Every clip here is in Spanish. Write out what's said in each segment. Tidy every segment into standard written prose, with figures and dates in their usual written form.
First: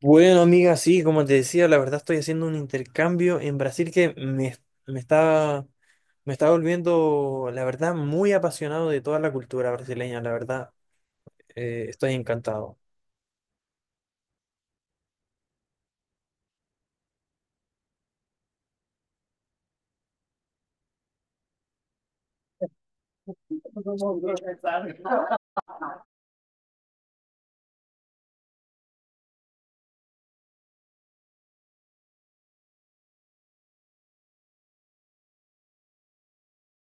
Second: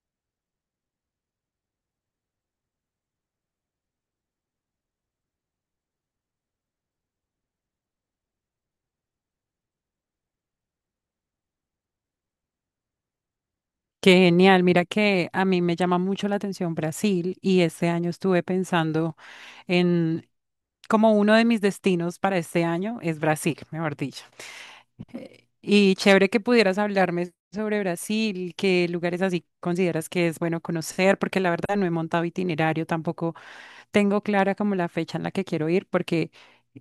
Bueno, amiga, sí, como te decía, la verdad estoy haciendo un intercambio en Brasil que me está, me está volviendo, la verdad, muy apasionado de toda la cultura brasileña, la verdad, estoy encantado. Qué genial, mira que a mí me llama mucho la atención Brasil y este año estuve pensando en como uno de mis destinos para este año es Brasil, mejor dicho. Y chévere que pudieras hablarme sobre Brasil, qué lugares así consideras que es bueno conocer, porque la verdad no he montado itinerario, tampoco tengo clara como la fecha en la que quiero ir, porque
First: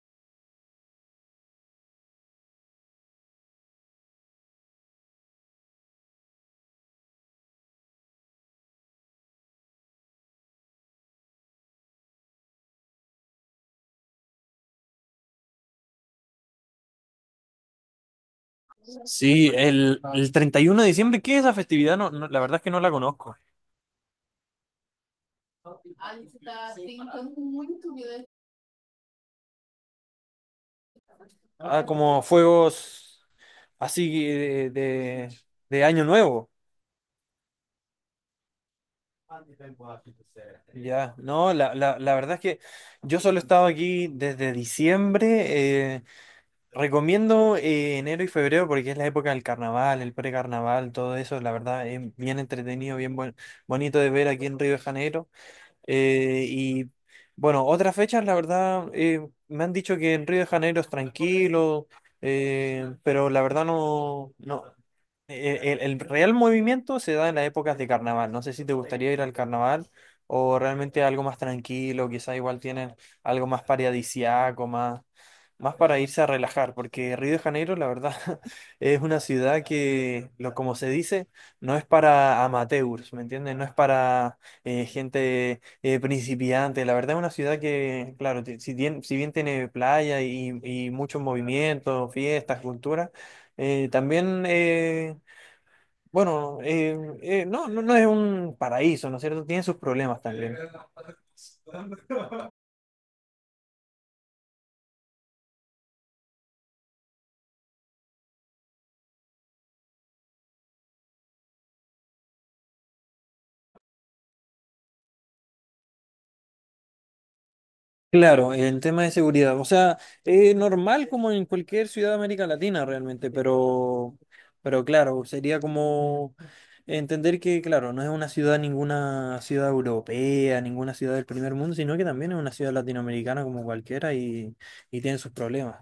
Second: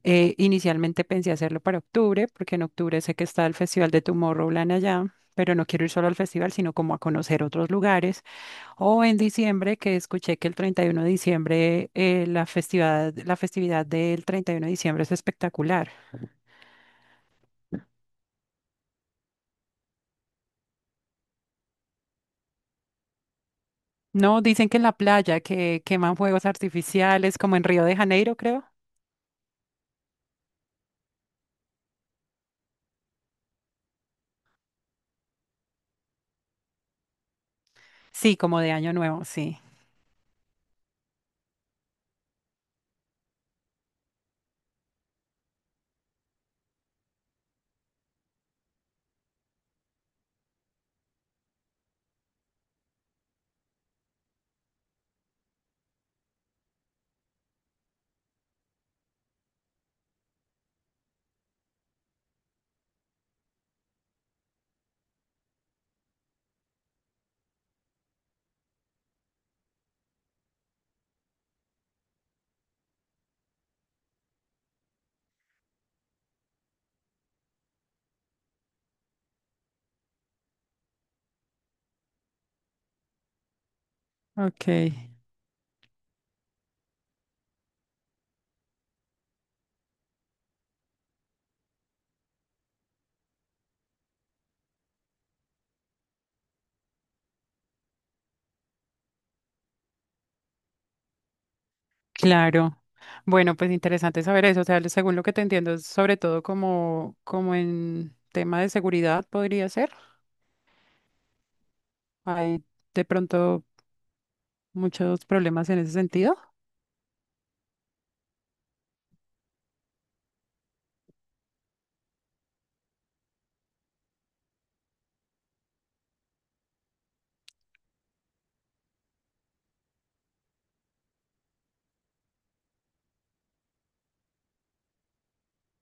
inicialmente pensé hacerlo para octubre, porque en octubre sé que está el Festival de Tomorrowland allá, pero no quiero ir solo al festival, sino como a conocer otros lugares. O en diciembre, que escuché que el 31 de diciembre, la festividad del 31 de diciembre es espectacular. Sí, el 31 de diciembre, ¿qué es esa festividad? No, no, la verdad es que no la conozco. No, dicen que en la playa, que queman fuegos artificiales, como en Río de Janeiro, creo. Ah, como fuegos así de Año Nuevo. Sí, como de Año Nuevo, sí. Ya, no, la verdad es que yo solo he estado aquí desde diciembre. eh, Recomiendo enero y febrero porque es la época del carnaval, el precarnaval, todo eso, la verdad es bien entretenido, bonito de ver aquí en Río de Janeiro. Y bueno, otras fechas, la verdad, me han dicho que en Río de Janeiro es tranquilo, pero la verdad no, no, el real movimiento se da en las épocas de carnaval. No sé si te gustaría ir al carnaval o realmente algo más tranquilo, quizá igual tienen algo más paradisiaco, más para irse a relajar, porque Río de Janeiro, la verdad, es una ciudad que, como se dice, no es para amateurs, ¿me entiendes? No es para Ok, gente principiante. La verdad es una ciudad que, claro, si bien, si bien tiene playa y mucho movimiento, fiestas, cultura, también bueno, eh, no, no, no es un paraíso, ¿no es cierto? Tiene sus problemas también. claro. Bueno, pues interesante saber eso. O sea, según lo que te entiendo, es sobre todo como, como en tema de seguridad podría ser. Hay de pronto muchos problemas en ese sentido. Claro, el tema de seguridad. O sea, normal como en cualquier ciudad de América Latina realmente, pero claro, sería como entender que, claro, no es una ciudad, ninguna ciudad europea, ninguna ciudad del primer mundo, sino que también es una ciudad latinoamericana como cualquiera y tiene sus problemas.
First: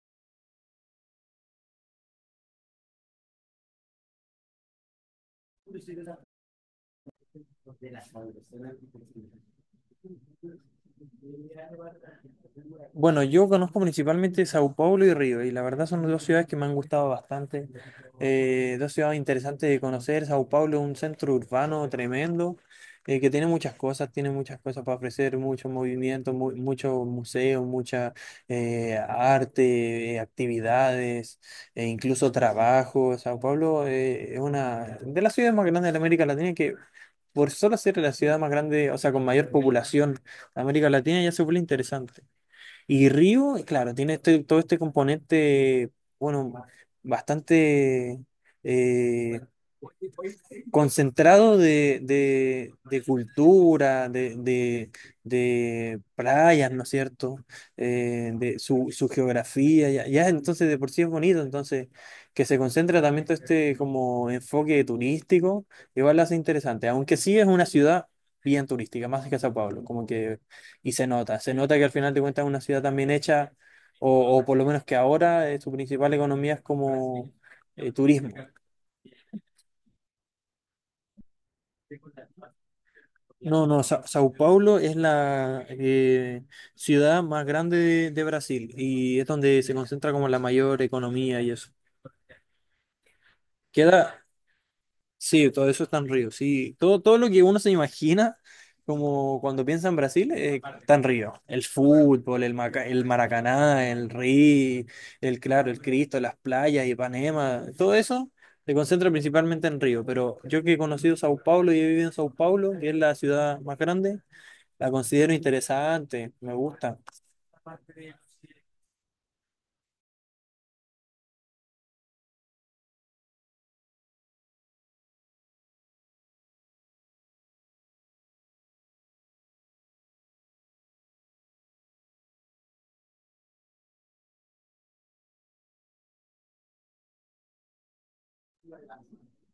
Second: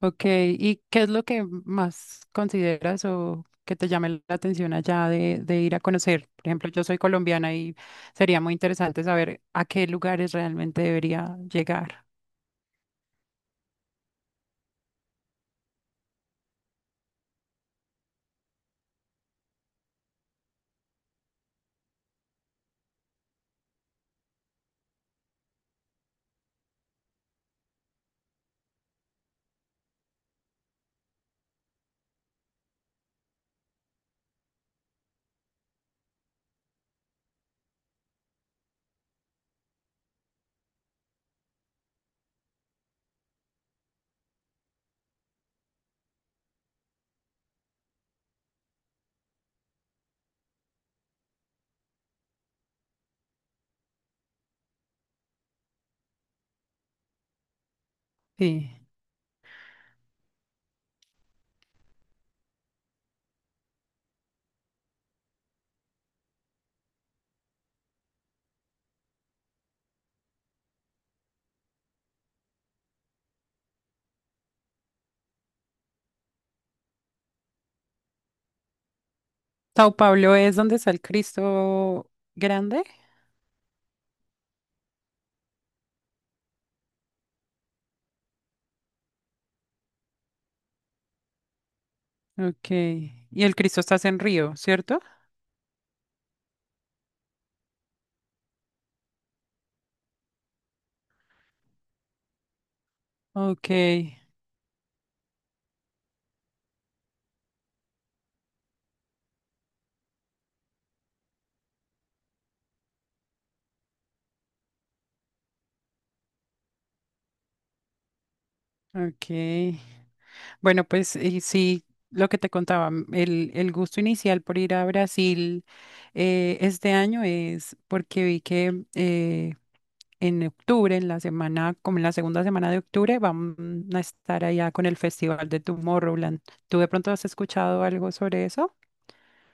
Ok, ¿y qué es lo que más consideras o que te llame la atención allá de ir a conocer? Por ejemplo, yo soy colombiana y sería muy interesante saber a qué lugares realmente debería llegar. Bueno, yo conozco principalmente Sao Paulo y Río, y la verdad son dos ciudades que me han gustado bastante. Dos ciudades interesantes de conocer. Sao Paulo es un centro urbano tremendo, que tiene muchas cosas para ofrecer, mucho movimiento, muchos museos, mucha arte, actividades, e incluso trabajo. Sao Paulo es una de las ciudades más grandes de América Latina que por solo ser la ciudad más grande, o sea, con mayor población de América Latina, ya se vuelve interesante. Y Río, claro, todo este componente, bueno, bastante eh, concentrado de cultura, de playas, ¿no es cierto? Eh, de Sí. su, su geografía, ya entonces de por sí es bonito, entonces que se concentra también todo este como enfoque turístico, igual lo hace interesante, aunque sí es una ciudad bien turística, más que Sao Paulo, como que, y se nota que al final de cuentas es una ciudad también hecha, o por lo menos que ahora su principal economía es como turismo. Sao Paulo es donde está el Cristo grande. No, no, Sao Paulo es la ciudad más grande de Brasil y es donde se concentra como la mayor economía y eso. Ok, y el Cristo está en Queda, Río, ¿cierto? sí, todo eso está en Río, sí, todo, todo lo que uno se imagina como cuando piensa en Brasil está en Río. El fútbol, el Ok, Maracaná, el Río, el Claro, el Cristo, las playas, Ipanema, todo eso se concentra principalmente en Río, pero yo que he conocido Sao Paulo y he vivido en Sao Paulo, que es la ciudad más grande. La considero interesante, me gusta. ok. Bueno, pues sí, lo que te contaba, el gusto inicial por ir a Brasil este año es porque vi que en octubre, en la semana, como en la segunda semana de octubre, van a estar allá con el Festival de Tomorrowland. ¿Tú de pronto has escuchado algo sobre eso?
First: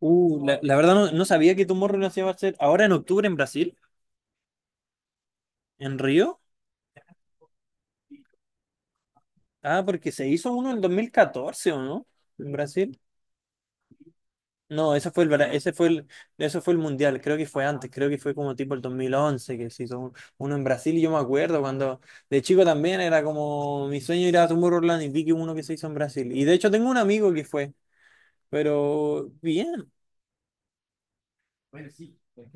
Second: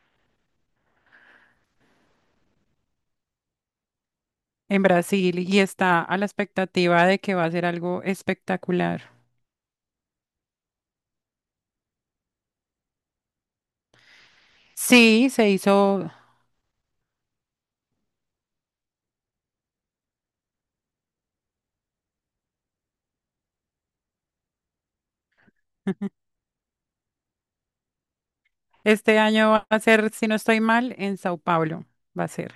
La verdad no, no sabía que Tomorrowland se iba a hacer ahora en octubre en Brasil, En Brasil y en está a la Río. expectativa de que va a ser algo espectacular. Ah, porque se hizo uno en 2014, ¿o no? En Brasil. No, Sí, se hizo, ese fue el Mundial, creo que fue antes, creo que fue como tipo el 2011 que uno en Brasil y yo me acuerdo cuando de chico también era como mi sueño ir a Tomorrowland y vi que uno que se hizo en Brasil. Y de hecho tengo un amigo que fue, este pero año va a bien. ser, si no estoy mal, en Sao Paulo, va a ser.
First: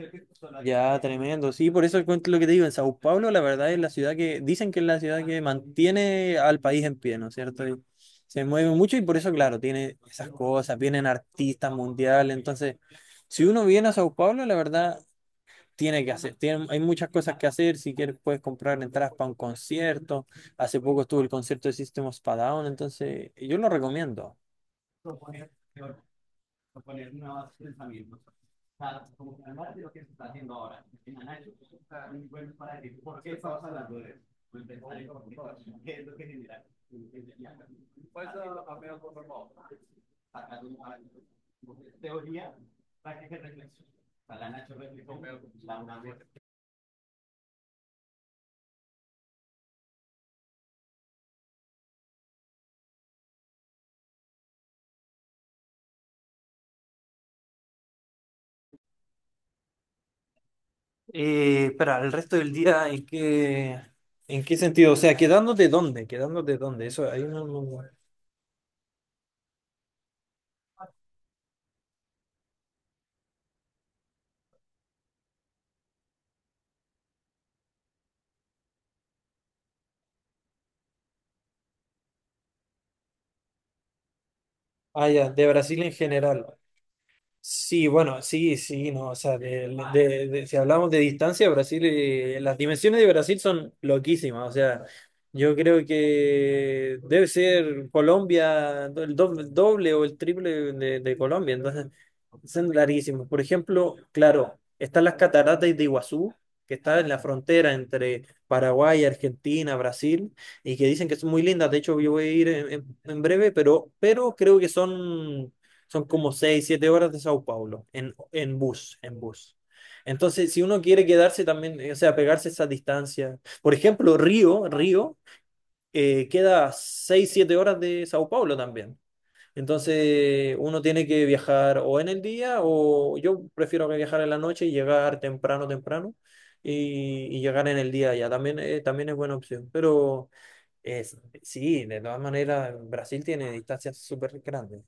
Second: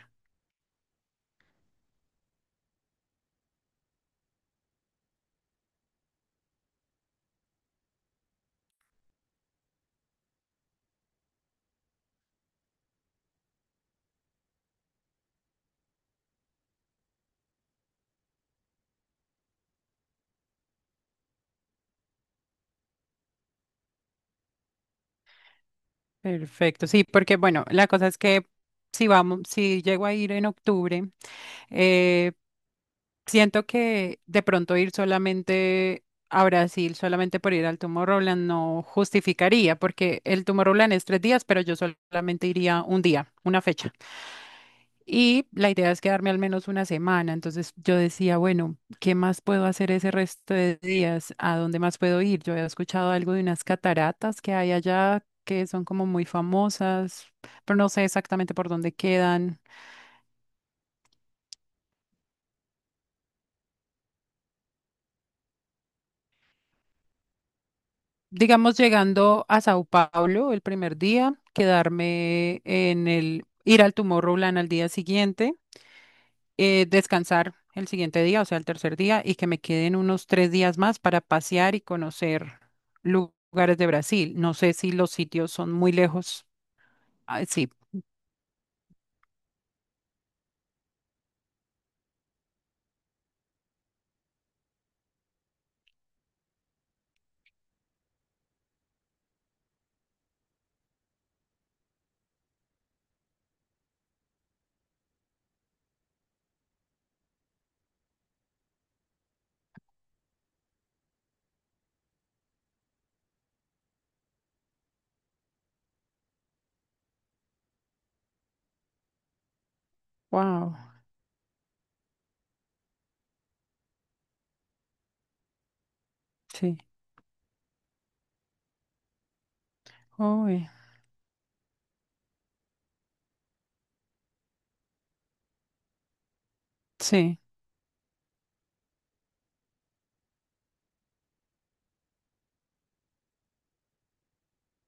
Ya, tremendo. Sí, por eso cuento lo que te digo. En Sao Paulo, la verdad es la ciudad que, dicen que es la ciudad que mantiene al país en pie, ¿no es cierto? Y se mueve mucho y por eso, claro, tiene esas cosas, vienen artistas mundiales. Entonces, si uno viene a Sao Paulo, la verdad, tiene que hacer. Tiene- hay muchas cosas que hacer. Si quieres, puedes comprar entradas para un concierto. Hace poco estuvo el concierto de System of a Down, entonces yo lo recomiendo. Perfecto, sí, porque bueno, la cosa es que si vamos, si llego a ir en octubre, eh, siento que de pronto ir solamente a Brasil, solamente por ir al Tomorrowland, no justificaría, porque el Tomorrowland es 3 días, pero yo solamente iría un día, una fecha. Y la idea es quedarme al menos una semana. Entonces yo decía, bueno, ¿qué más puedo hacer ese resto de días? ¿A dónde más puedo ir? Yo había escuchado algo de unas cataratas que hay allá, que son como muy famosas, pero no sé exactamente por dónde quedan. Para el resto del día, ¿en qué sentido? O sea, ¿quedándote dónde? ¿Quedándote dónde? Eso, ahí no. Digamos, llegando a Sao Paulo el primer día, quedarme en el, ir al Tomorrowland al día siguiente descansar el siguiente día, o sea, el tercer día, y que me queden unos 3 días más para pasear y conocer lugares de Brasil. No sé si Ah, los ya, de sitios son Brasil en muy lejos. general. Ay, sí, Sí, bueno, sí, sí, no, o sea, si hablamos de distancia, Brasil, las dimensiones de Brasil son loquísimas, o sea, yo creo que debe ser Colombia, el doble, doble o el triple de Colombia, entonces son larguísimos. Por ejemplo, claro, están las cataratas de Iguazú, que está en la frontera entre Paraguay, Argentina, Brasil, y que dicen que son muy lindas. De hecho, yo voy a ir en breve, pero creo que son, son como 6 7 horas de Sao Paulo en bus, en bus. Entonces, si wow, uno quiere quedarse también, o sea, pegarse esa distancia. Por ejemplo, Río, Río, queda sí, 6 7 horas de Sao Paulo también. Entonces uy, uno tiene que viajar o en el día o yo prefiero que viajar en la noche y llegar temprano, temprano sí. y llegar en el día ya. También, también es buena opción. Pero es, sí, de todas maneras, Brasil tiene distancias súper grandes.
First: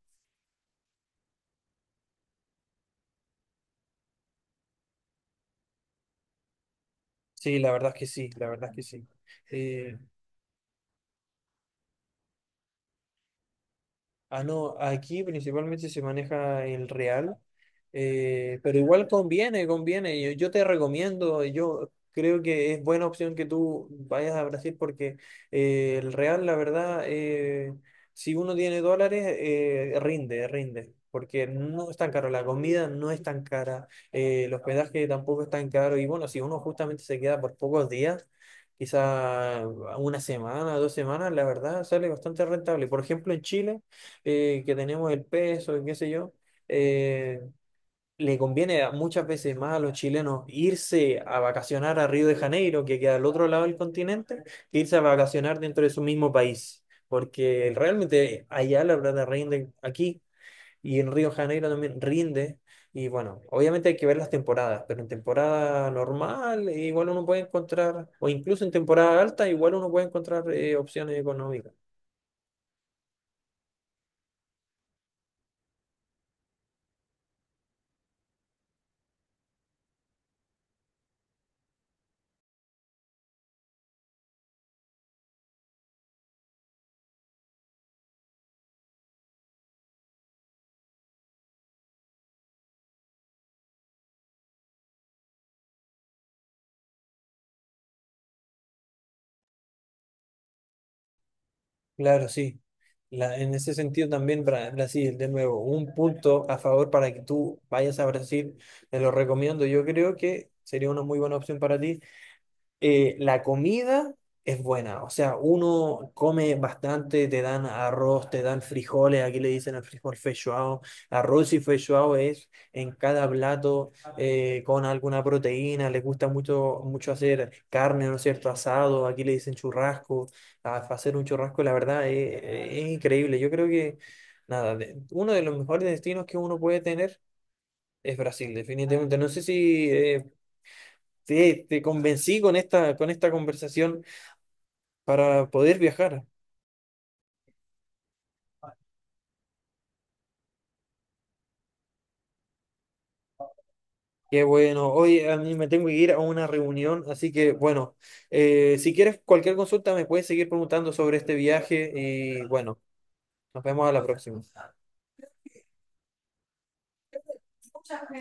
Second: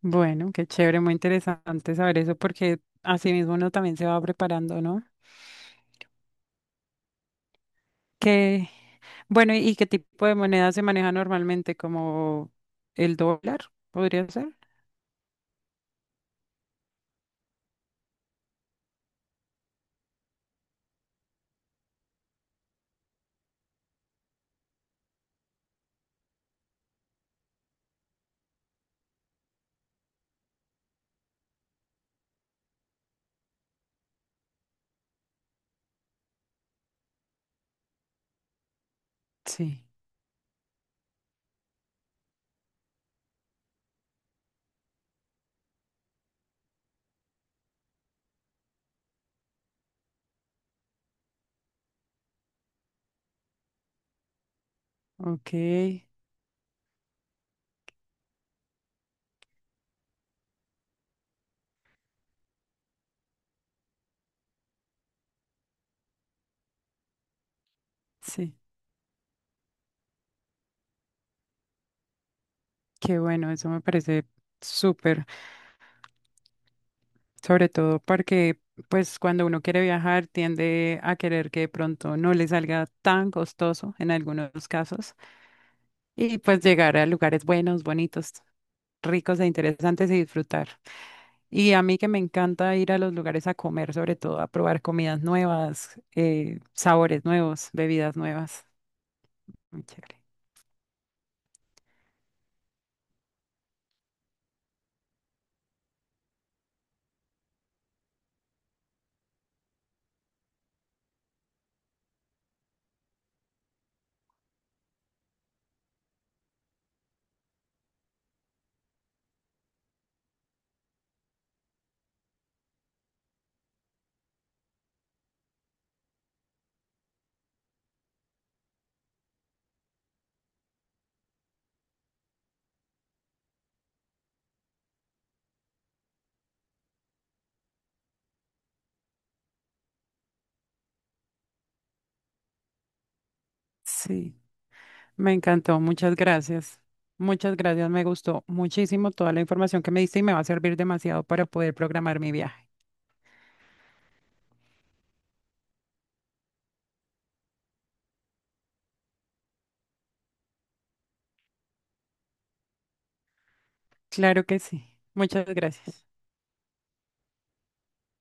Bueno, qué chévere, muy interesante saber eso porque así mismo uno también se va preparando, ¿no? Sí, la verdad es que sí, la Que, verdad es que sí. bueno, ¿y qué Eh, tipo de moneda se maneja normalmente? ¿Como el dólar? ¿Podría Ah, ser? no, aquí principalmente se maneja el real, pero igual conviene, conviene. Yo te recomiendo, yo creo que es buena opción que tú vayas a Brasil porque el real, la verdad, si uno tiene dólares, rinde, rinde, porque no es tan caro, la comida no es tan cara, el hospedaje tampoco es tan caro y bueno, si uno justamente se queda por pocos días. Quizá Sí, una semana, dos semanas, la verdad sale bastante rentable. Por ejemplo, en Chile, que tenemos el peso y qué sé yo, eh, muchas veces más a los chilenos irse a vacacionar a Río de Janeiro, que queda al otro lado del continente, que irse a ok, vacacionar dentro de su mismo país, porque realmente allá la plata rinde aquí y en Río de Janeiro también rinde. Y bueno, obviamente hay que ver las temporadas, pero en temporada normal igual uno puede encontrar, o sí. incluso en temporada alta, igual uno puede encontrar opciones económicas. Qué bueno, eso me parece súper, sobre todo porque pues cuando uno quiere viajar tiende a querer que de pronto no le salga tan costoso en algunos casos y pues llegar a lugares buenos, bonitos, ricos e interesantes y disfrutar. Y a mí que me encanta ir a los lugares a comer, sobre todo a probar comidas nuevas, sabores nuevos, bebidas nuevas. Muy chévere. Claro, sí. En ese sentido también Brasil, de nuevo, un punto a favor para que tú vayas a Brasil, te lo recomiendo, yo creo que sería una muy buena opción para ti. La comida es buena, o sea, uno come bastante, te dan arroz, te dan frijoles, aquí le dicen el frijol feijoao, arroz y feijoao es en cada plato con alguna proteína, les gusta mucho, mucho hacer carne, ¿no es cierto? Asado, aquí le dicen churrasco, hacer un churrasco, la verdad, es increíble, yo creo que, nada, uno de los mejores destinos que uno puede tener es Brasil, definitivamente, no sé si... te, te convencí con esta conversación Sí. Me para poder encantó, muchas viajar. gracias. Muchas gracias, me gustó muchísimo toda la información que me diste y me va a servir demasiado para poder programar mi viaje. Qué bueno, hoy a mí me tengo que ir a una reunión, así que bueno, si quieres cualquier consulta me puedes seguir preguntando sobre este viaje y bueno, nos vemos a la próxima. Claro que sí. Muchas gracias.